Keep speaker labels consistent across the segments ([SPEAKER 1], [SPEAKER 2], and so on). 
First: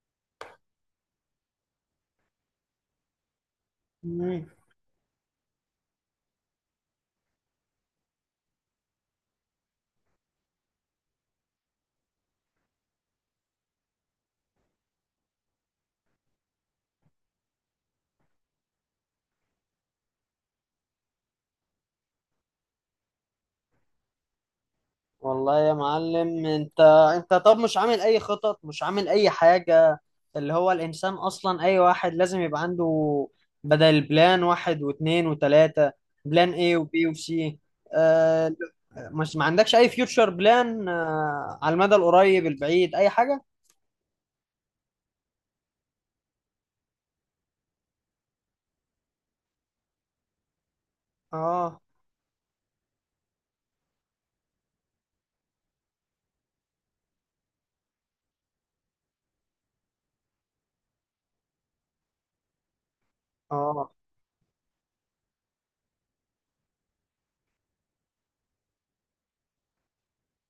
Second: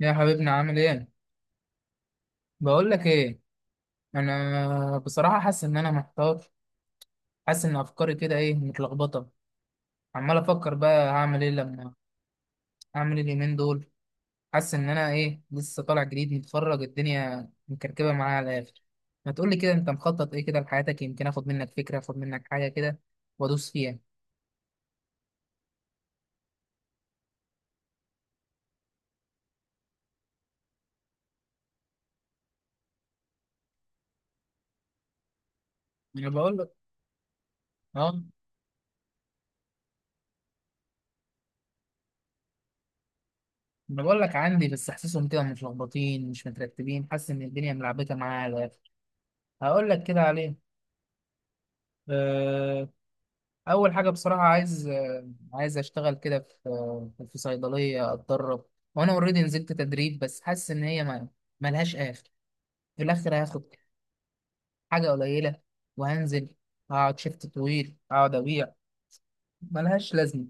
[SPEAKER 1] يا حبيبنا عامل ايه؟ بقول لك ايه.
[SPEAKER 2] مم.
[SPEAKER 1] انا بصراحة حاسس ان انا محتار. حاسس ان افكاري كده ايه متلخبطة. عمال افكر بقى هعمل ايه لما هعمل ايه اليومين دول. حاسس ان انا ايه لسه طالع جديد متخرج، الدنيا مكركبة معايا على الاخر. ما تقولي كده انت مخطط ايه كده لحياتك، يمكن اخد منك فكرة اخد منك حاجة كده وادوس فيها.
[SPEAKER 2] والله يا معلم انت، طب مش عامل اي خطط، مش عامل اي حاجة؟ اللي هو الانسان اصلا، اي واحد لازم يبقى عنده بدل، بلان واحد واثنين وثلاثة،
[SPEAKER 1] انا
[SPEAKER 2] بلان
[SPEAKER 1] بقول لك.
[SPEAKER 2] ايه وبي وسي.
[SPEAKER 1] اه.
[SPEAKER 2] آه. مش ما عندكش اي فيوتشر بلان؟ آه، على المدى القريب البعيد، اي حاجة.
[SPEAKER 1] انا بقول لك عندي بس حاسسهم كده متلخبطين مش مترتبين، حاسس ان الدنيا ملعبكة معايا على الاخر. هقول لك كده عليه.
[SPEAKER 2] اه.
[SPEAKER 1] آه، اول حاجه بصراحه عايز عايز اشتغل كده في في صيدليه اتدرب. وانا اوريدي نزلت تدريب بس حاسس ان هي ما ملهاش اخر. في الاخر هاخد
[SPEAKER 2] اه،
[SPEAKER 1] حاجه قليله وهنزل، هقعد شيفت طويل اقعد ابيع، ملهاش لازمه.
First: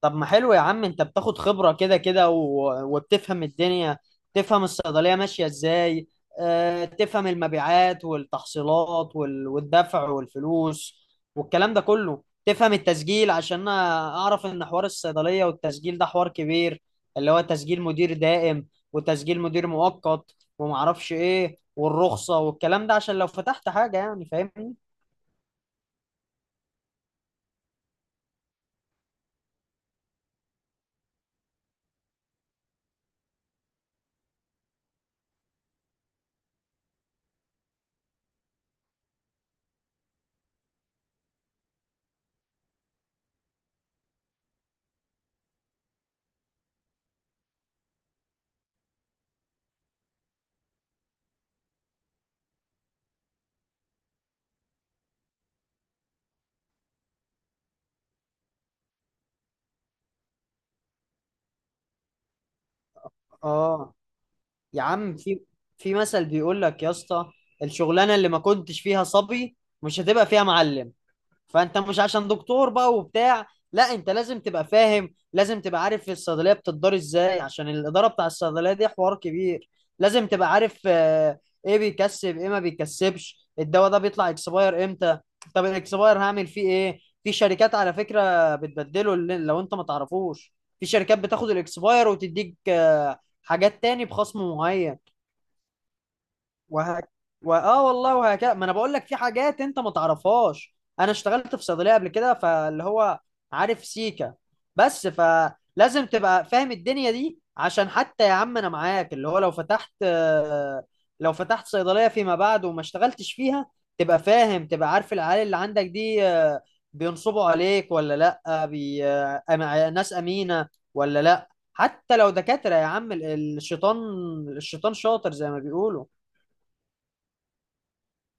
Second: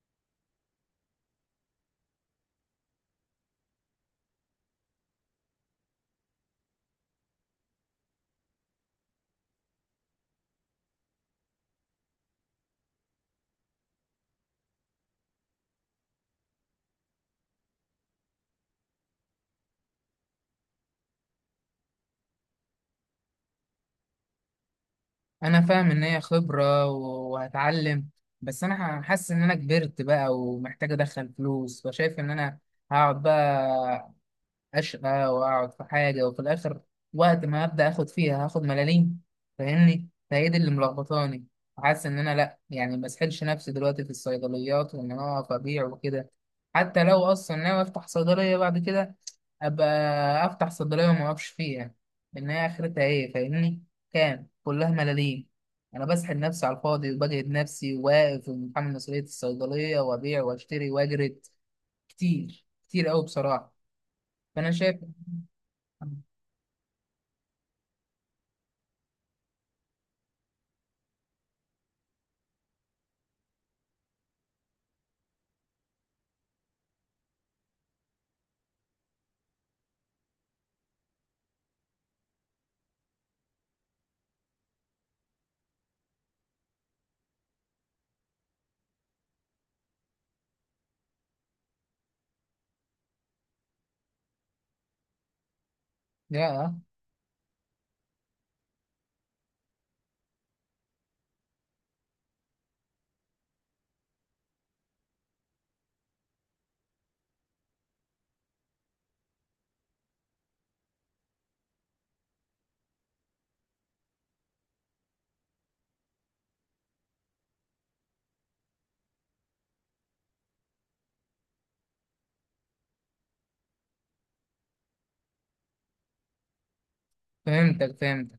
[SPEAKER 2] طب ما حلو يا عم، انت بتاخد خبرة كده كده وبتفهم الدنيا، تفهم الصيدلية ماشية ازاي. اه، تفهم المبيعات والتحصيلات والدفع والفلوس والكلام ده كله، تفهم التسجيل. عشان انا اعرف ان حوار الصيدلية والتسجيل ده حوار كبير، اللي هو تسجيل مدير دائم وتسجيل مدير مؤقت ومعرفش ايه، والرخصة والكلام ده، عشان لو فتحت حاجة يعني، فاهمني؟
[SPEAKER 1] انا فاهم ان هي خبره وهتعلم، بس انا حاسس ان انا كبرت بقى ومحتاج ادخل فلوس، فشايف ان انا هقعد بقى أشقى وأقعد في حاجة وفي الآخر وقت ما أبدأ آخد فيها هاخد ملاليم، فاهمني. فهي دي اللي ملخبطاني. حاسس إن أنا لأ يعني مسحلش نفسي دلوقتي في الصيدليات وإن أنا أقف أبيع وكده. حتى لو أصلا ناوي أفتح صيدلية بعد كده أبقى أفتح صيدلية وما أقفش فيها، لأن هي آخرتها إيه؟ فاهمني. كام؟ كلها ملاليم. أنا بسحل نفسي على الفاضي وبجهد نفسي واقف ومتحمل مسؤولية الصيدلية وأبيع وأشتري وأجرد كتير كتير أوي بصراحة.
[SPEAKER 2] اه.
[SPEAKER 1] فأنا
[SPEAKER 2] يا
[SPEAKER 1] شايف.
[SPEAKER 2] عم، في في مثل بيقول لك يا اسطى: الشغلانه اللي ما كنتش فيها صبي، مش هتبقى فيها معلم. فانت مش عشان دكتور بقى وبتاع، لا، انت لازم تبقى فاهم، لازم تبقى عارف الصيدليه بتدار ازاي، عشان الاداره بتاع الصيدليه دي حوار كبير. لازم تبقى عارف آه، ايه بيكسب ايه ما بيكسبش، الدواء ده بيطلع اكسباير امتى، طب الاكسباير هعمل فيه ايه. في شركات على فكره بتبدله، لو انت ما تعرفوش، في شركات بتاخد الاكسباير وتديك آه، حاجات تاني بخصم معين.
[SPEAKER 1] يا
[SPEAKER 2] وهك... اه والله، وهكذا. ما انا بقول لك في حاجات انت ما تعرفهاش. انا اشتغلت في صيدليه قبل كده، فاللي هو عارف سيكا. بس فلازم تبقى فاهم الدنيا دي، عشان حتى يا عم انا معاك، اللي هو لو فتحت آه، لو فتحت صيدليه فيما بعد وما اشتغلتش فيها، تبقى فاهم، تبقى عارف العيال اللي عندك دي آه، بينصبوا عليك ولا لا، ناس امينه ولا لا. حتى لو دكاتره يا عم، الشيطان، الشيطان شاطر زي ما بيقولوا.
[SPEAKER 1] فهمتك فهمتك.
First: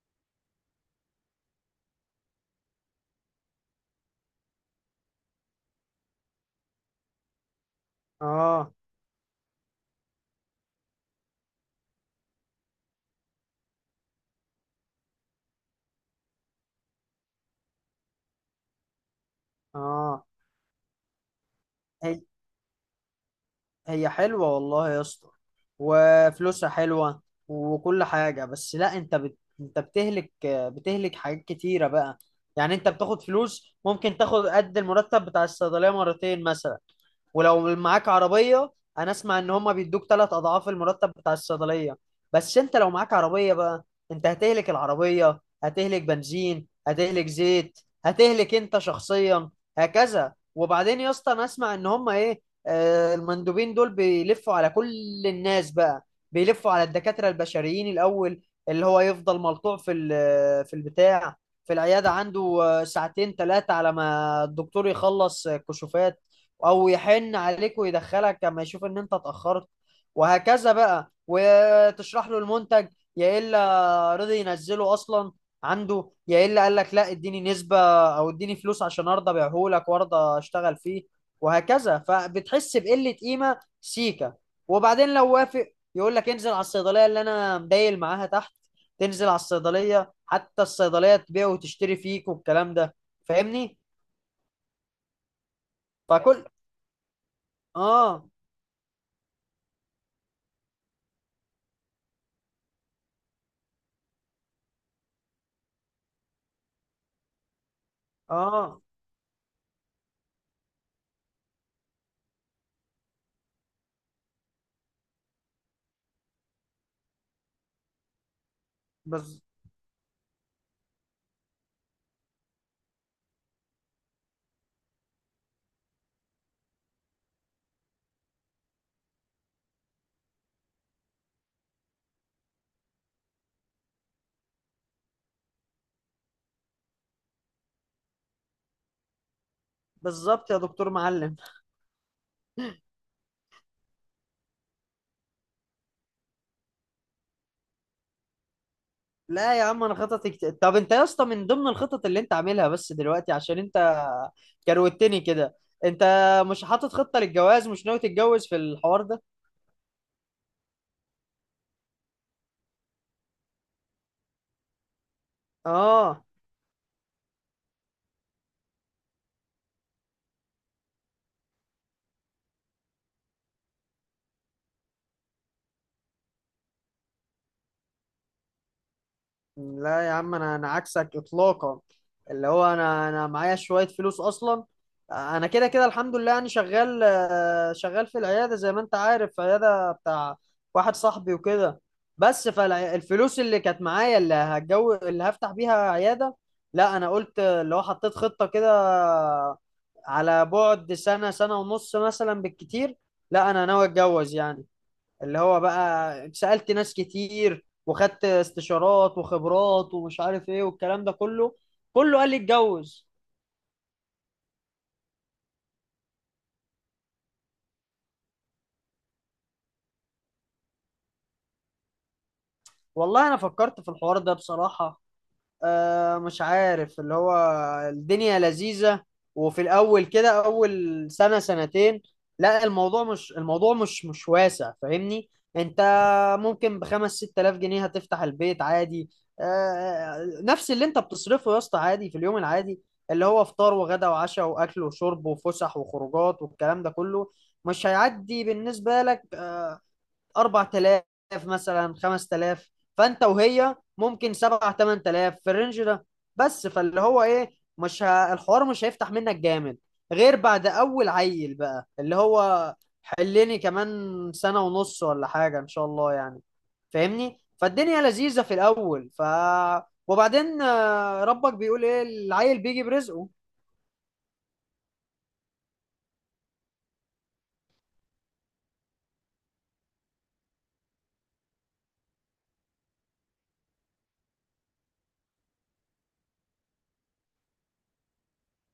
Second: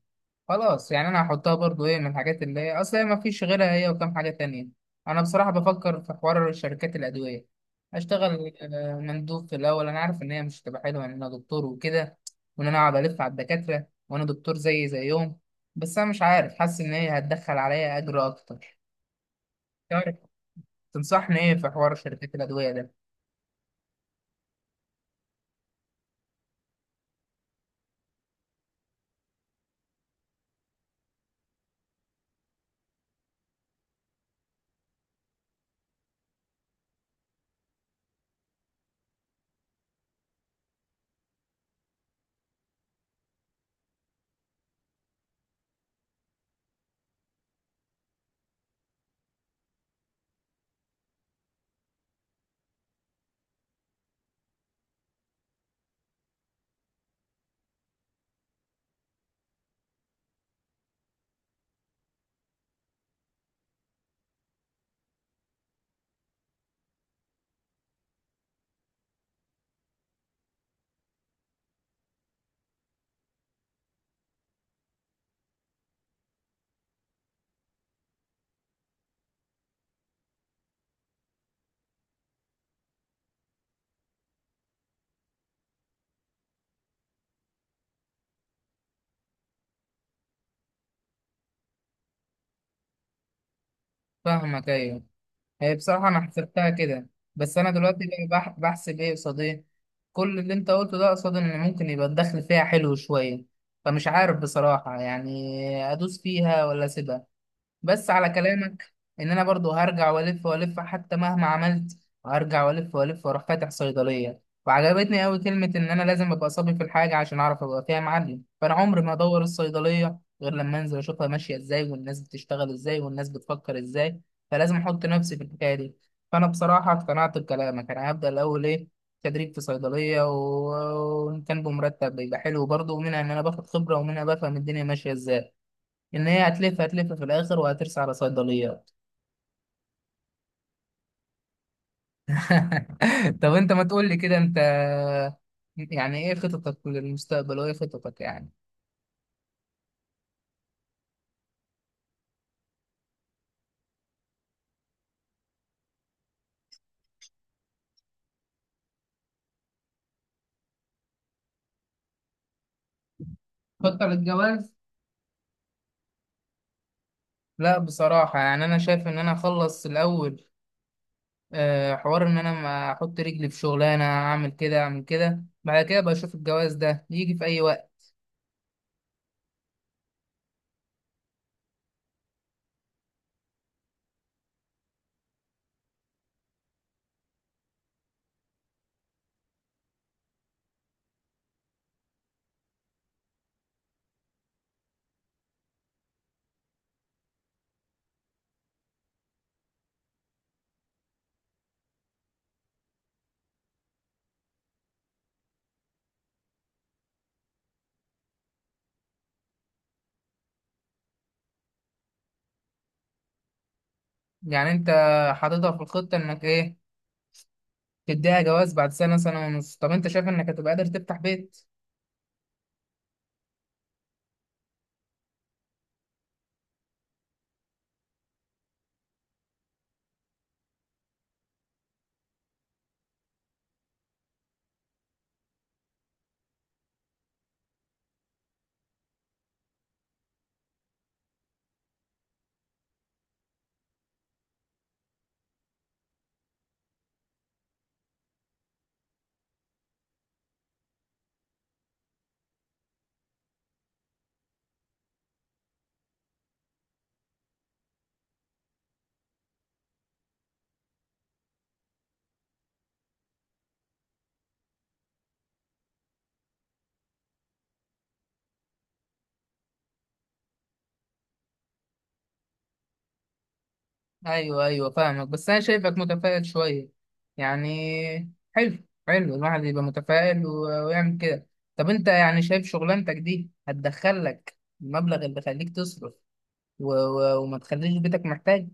[SPEAKER 1] خلاص يعني انا هحطها برضو ايه من الحاجات، اللي هي اصل هي ما فيش غيرها، هي وكم حاجة تانية. انا بصراحة بفكر في حوار شركات الادوية، اشتغل
[SPEAKER 2] اه.
[SPEAKER 1] مندوب في الاول. انا عارف ان هي مش هتبقى حلوة ان انا دكتور وكده، وان انا اقعد الف على الدكاترة وانا دكتور زي زيهم، بس انا مش عارف، حاسس ان هي هتدخل عليا اجر اكتر. تعرف،
[SPEAKER 2] اه.
[SPEAKER 1] تنصحني ايه في حوار
[SPEAKER 2] هي
[SPEAKER 1] شركات الادوية ده؟
[SPEAKER 2] هي حلوة والله يا اسطى، وفلوسها حلوة، وكل حاجة. بس لا، انت بتهلك حاجات كتيرة بقى. يعني انت بتاخد فلوس، ممكن تاخد قد المرتب بتاع الصيدلية مرتين مثلا، ولو معاك عربية، انا اسمع ان هما بيدوك ثلاث اضعاف المرتب بتاع الصيدلية. بس انت لو معاك عربية بقى، انت هتهلك العربية، هتهلك بنزين، هتهلك زيت، هتهلك انت شخصيا، هكذا. وبعدين يا اسطى انا اسمع ان هما ايه، آه، المندوبين دول بيلفوا على كل الناس بقى، بيلفوا على الدكاترة البشريين الاول، اللي هو يفضل ملطوع في البتاع، في العيادة عنده آه، ساعتين ثلاثة، على ما الدكتور يخلص آه، كشوفات، او يحن عليك ويدخلك لما يشوف ان انت اتاخرت، وهكذا بقى. وتشرح له المنتج، يا الا رضي ينزله اصلا عنده، يا الا قال لك لا اديني نسبه او اديني فلوس عشان ارضى ابيعه لك وارضى اشتغل فيه، وهكذا، فبتحس بقله قيمه سيكا. وبعدين لو وافق، يقول لك انزل على الصيدليه اللي انا مدايل معاها تحت. تنزل على الصيدليه، حتى الصيدليه تبيع وتشتري فيك والكلام ده، فاهمني؟
[SPEAKER 1] فاهمك، ايوه. هي بصراحة أنا
[SPEAKER 2] فكل
[SPEAKER 1] حسبتها كده، بس أنا دلوقتي
[SPEAKER 2] اه.
[SPEAKER 1] بقى بحسب إيه قصاد إيه. كل اللي أنت قلته ده قصاد إن ممكن يبقى الدخل فيها حلو شوية. فمش عارف بصراحة يعني، أدوس فيها ولا أسيبها. بس على
[SPEAKER 2] اه.
[SPEAKER 1] كلامك ان انا برضو هرجع والف والف حتى مهما عملت، هرجع والف والف واروح فاتح صيدليه. وعجبتني قوي كلمه ان انا لازم ابقى صبي في الحاجه عشان اعرف ابقى فيها معلم، فانا عمري ما
[SPEAKER 2] بس.
[SPEAKER 1] ادور الصيدليه غير لما انزل اشوفها ماشيه ازاي والناس بتشتغل ازاي والناس بتفكر ازاي. فلازم احط نفسي في الحكايه دي. فانا بصراحه اقتنعت بكلامك، انا هبدا الاول ايه تدريب في صيدليه، وان كان بمرتب بيبقى حلو برضه، ومنها ان انا باخد خبره ومنها بفهم الدنيا ماشيه ازاي، ان هي هتلف هتلف في الاخر وهترسى على صيدليات.
[SPEAKER 2] بالظبط يا دكتور معلم.
[SPEAKER 1] طب انت ما تقول لي كده، انت يعني ايه خططك للمستقبل وايه خططك يعني؟
[SPEAKER 2] لا يا عم، طب انت يا اسطى، من ضمن الخطط اللي انت عاملها بس دلوقتي، عشان انت كروتني كده، انت مش حاطط خطة للجواز؟ مش ناوي تتجوز في الحوار ده؟
[SPEAKER 1] خطة للجواز؟
[SPEAKER 2] اه.
[SPEAKER 1] لا بصراحة يعني انا شايف ان انا اخلص الاول حوار ان انا ما احط رجلي في شغلانة، اعمل كده اعمل كده، بعد كده بشوف الجواز ده يجي في اي وقت.
[SPEAKER 2] لا يا عم، انا عكسك اطلاقا. اللي هو انا معايا شويه فلوس اصلا، انا كده كده الحمد لله يعني، شغال آه، شغال في العياده زي ما انت عارف، في عياده بتاع واحد صاحبي وكده. بس فالفلوس اللي كانت معايا، اللي هتجو، اللي هفتح بيها عياده، لا انا قلت اللي هو حطيت خطه كده على بعد سنه، سنه ونص مثلا بالكتير، لا انا ناوي اتجوز يعني. اللي هو بقى سألت ناس كتير وخدت استشارات وخبرات ومش عارف ايه والكلام ده كله، كله قال لي اتجوز.
[SPEAKER 1] يعني انت حاططها في الخطة انك ايه تديها جواز بعد سنة سنة ونص؟ طب انت شايف انك هتبقى قادر تفتح بيت؟
[SPEAKER 2] والله انا فكرت في الحوار ده بصراحة، آه، مش عارف، اللي هو الدنيا لذيذة، وفي الأول كده، أول سنة سنتين، لا الموضوع مش، الموضوع مش واسع، فاهمني؟ أنت ممكن بخمس ست آلاف جنيه هتفتح البيت عادي. آه، نفس اللي أنت بتصرفه يا اسطى عادي في اليوم العادي، اللي هو فطار وغدا وعشاء وأكل وشرب وفسح وخروجات والكلام ده كله، مش هيعدي بالنسبة لك آه، 4000، مثلا 5000. فانت وهي ممكن 7 8000 في الرينج ده. بس فاللي هو ايه، مش ه... الحوار مش هيفتح منك جامد غير بعد اول عيل بقى، اللي هو حلني كمان سنة ونص ولا حاجة ان شاء الله يعني، فاهمني؟ فالدنيا لذيذة في الاول، ف وبعدين آه، ربك بيقول ايه، العيل بيجي برزقه.
[SPEAKER 1] ايوه ايوه فاهمك، بس انا شايفك متفائل شويه. يعني حلو، حلو الواحد يبقى متفائل ويعمل كده. طب انت يعني شايف شغلانتك دي هتدخلك المبلغ اللي يخليك تصرف و... و... وما تخليش بيتك محتاج؟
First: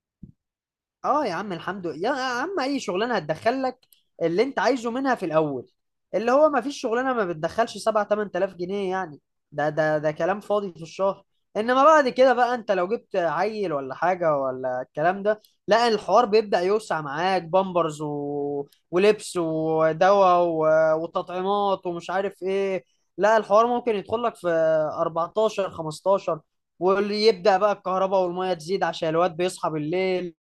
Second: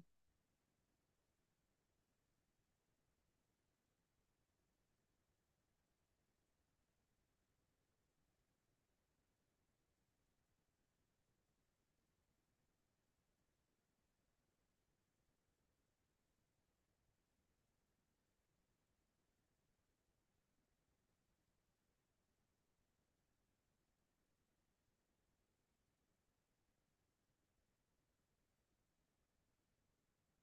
[SPEAKER 2] اه، يا عم الحمد لله، يا عم اي شغلانه هتدخلك اللي انت عايزه منها في الاول. اللي هو ما فيش شغلانه ما بتدخلش 7 8000 جنيه يعني. ده كلام فاضي في الشهر. انما بعد كده بقى، انت لو جبت عيل ولا حاجه ولا الكلام ده، لا الحوار بيبدا يوسع معاك، بامبرز ولبس ودواء وتطعيمات ومش عارف ايه. لا الحوار ممكن يدخل لك في 14 15. واللي يبدا بقى الكهرباء والميه تزيد عشان الواد بيصحى بالليل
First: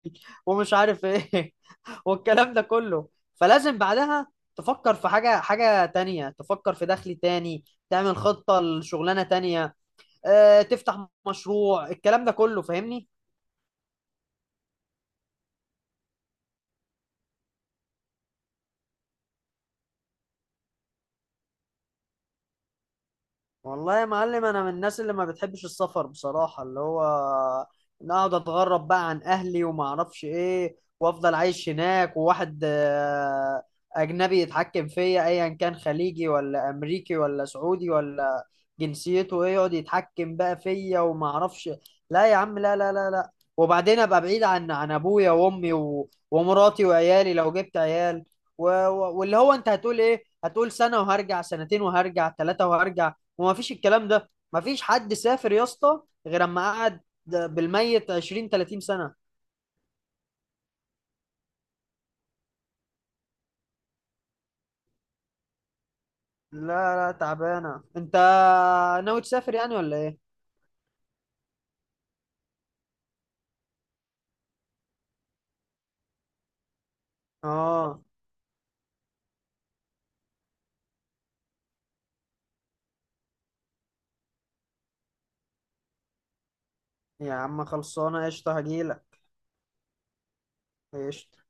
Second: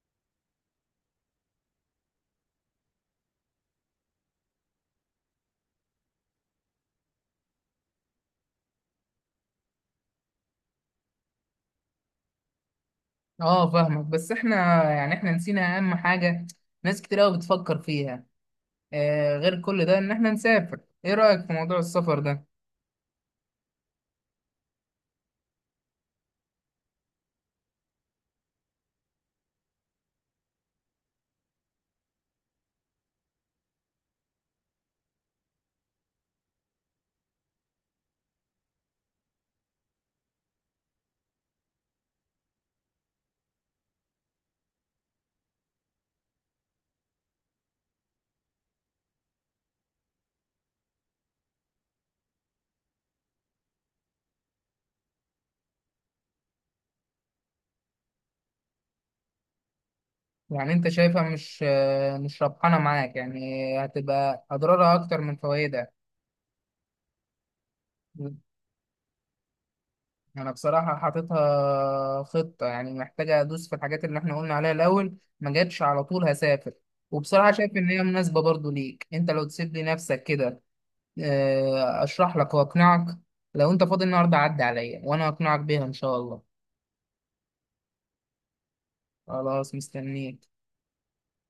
[SPEAKER 2] ومش عارف ايه والكلام ده كله. فلازم بعدها تفكر في حاجة، حاجة تانية، تفكر في دخل تاني، تعمل خطة لشغلانة تانية آه، تفتح مشروع، الكلام ده كله، فاهمني؟
[SPEAKER 1] اه فاهمك، بس احنا يعني احنا نسينا اهم حاجه ناس كتير قوي بتفكر فيها غير كل ده، ان احنا نسافر. ايه رايك في موضوع السفر ده؟
[SPEAKER 2] والله يا معلم، انا من الناس اللي ما بتحبش السفر بصراحة، اللي هو إن اقعد اتغرب بقى عن اهلي وما اعرفش ايه، وافضل عايش هناك، وواحد آه، اجنبي يتحكم فيا، ايا كان خليجي ولا امريكي ولا سعودي ولا جنسيته ايه، يقعد يتحكم بقى فيا وما اعرفش. لا يا عم، لا لا لا لا. وبعدين ابقى بعيد عن ابويا وامي ومراتي وعيالي لو جبت عيال، واللي هو انت هتقول ايه، هتقول سنة وهرجع، سنتين وهرجع، ثلاثة وهرجع. وما فيش الكلام ده. ما فيش حد سافر يا اسطى غير اما قعد بالميت 20 30 سنة.
[SPEAKER 1] يعني انت شايفها مش مش ربحانه معاك يعني، هتبقى اضرارها اكتر من فوائدها؟
[SPEAKER 2] لا لا، تعبانة. انت ناوي تسافر يعني ولا ايه؟
[SPEAKER 1] انا بصراحة حاططها خطة، يعني محتاجة ادوس في الحاجات اللي احنا قلنا عليها الاول، ما جاتش على طول هسافر. وبصراحة شايف ان
[SPEAKER 2] اه،
[SPEAKER 1] هي مناسبة برضو ليك انت، لو تسيب لي نفسك كده اشرح لك واقنعك. لو انت فاضي النهاردة عدي عليا وانا اقنعك بيها ان شاء الله.
[SPEAKER 2] يا عم خلصانة قشطة، هجيلك
[SPEAKER 1] خلاص مستنيك.
[SPEAKER 2] قشطة.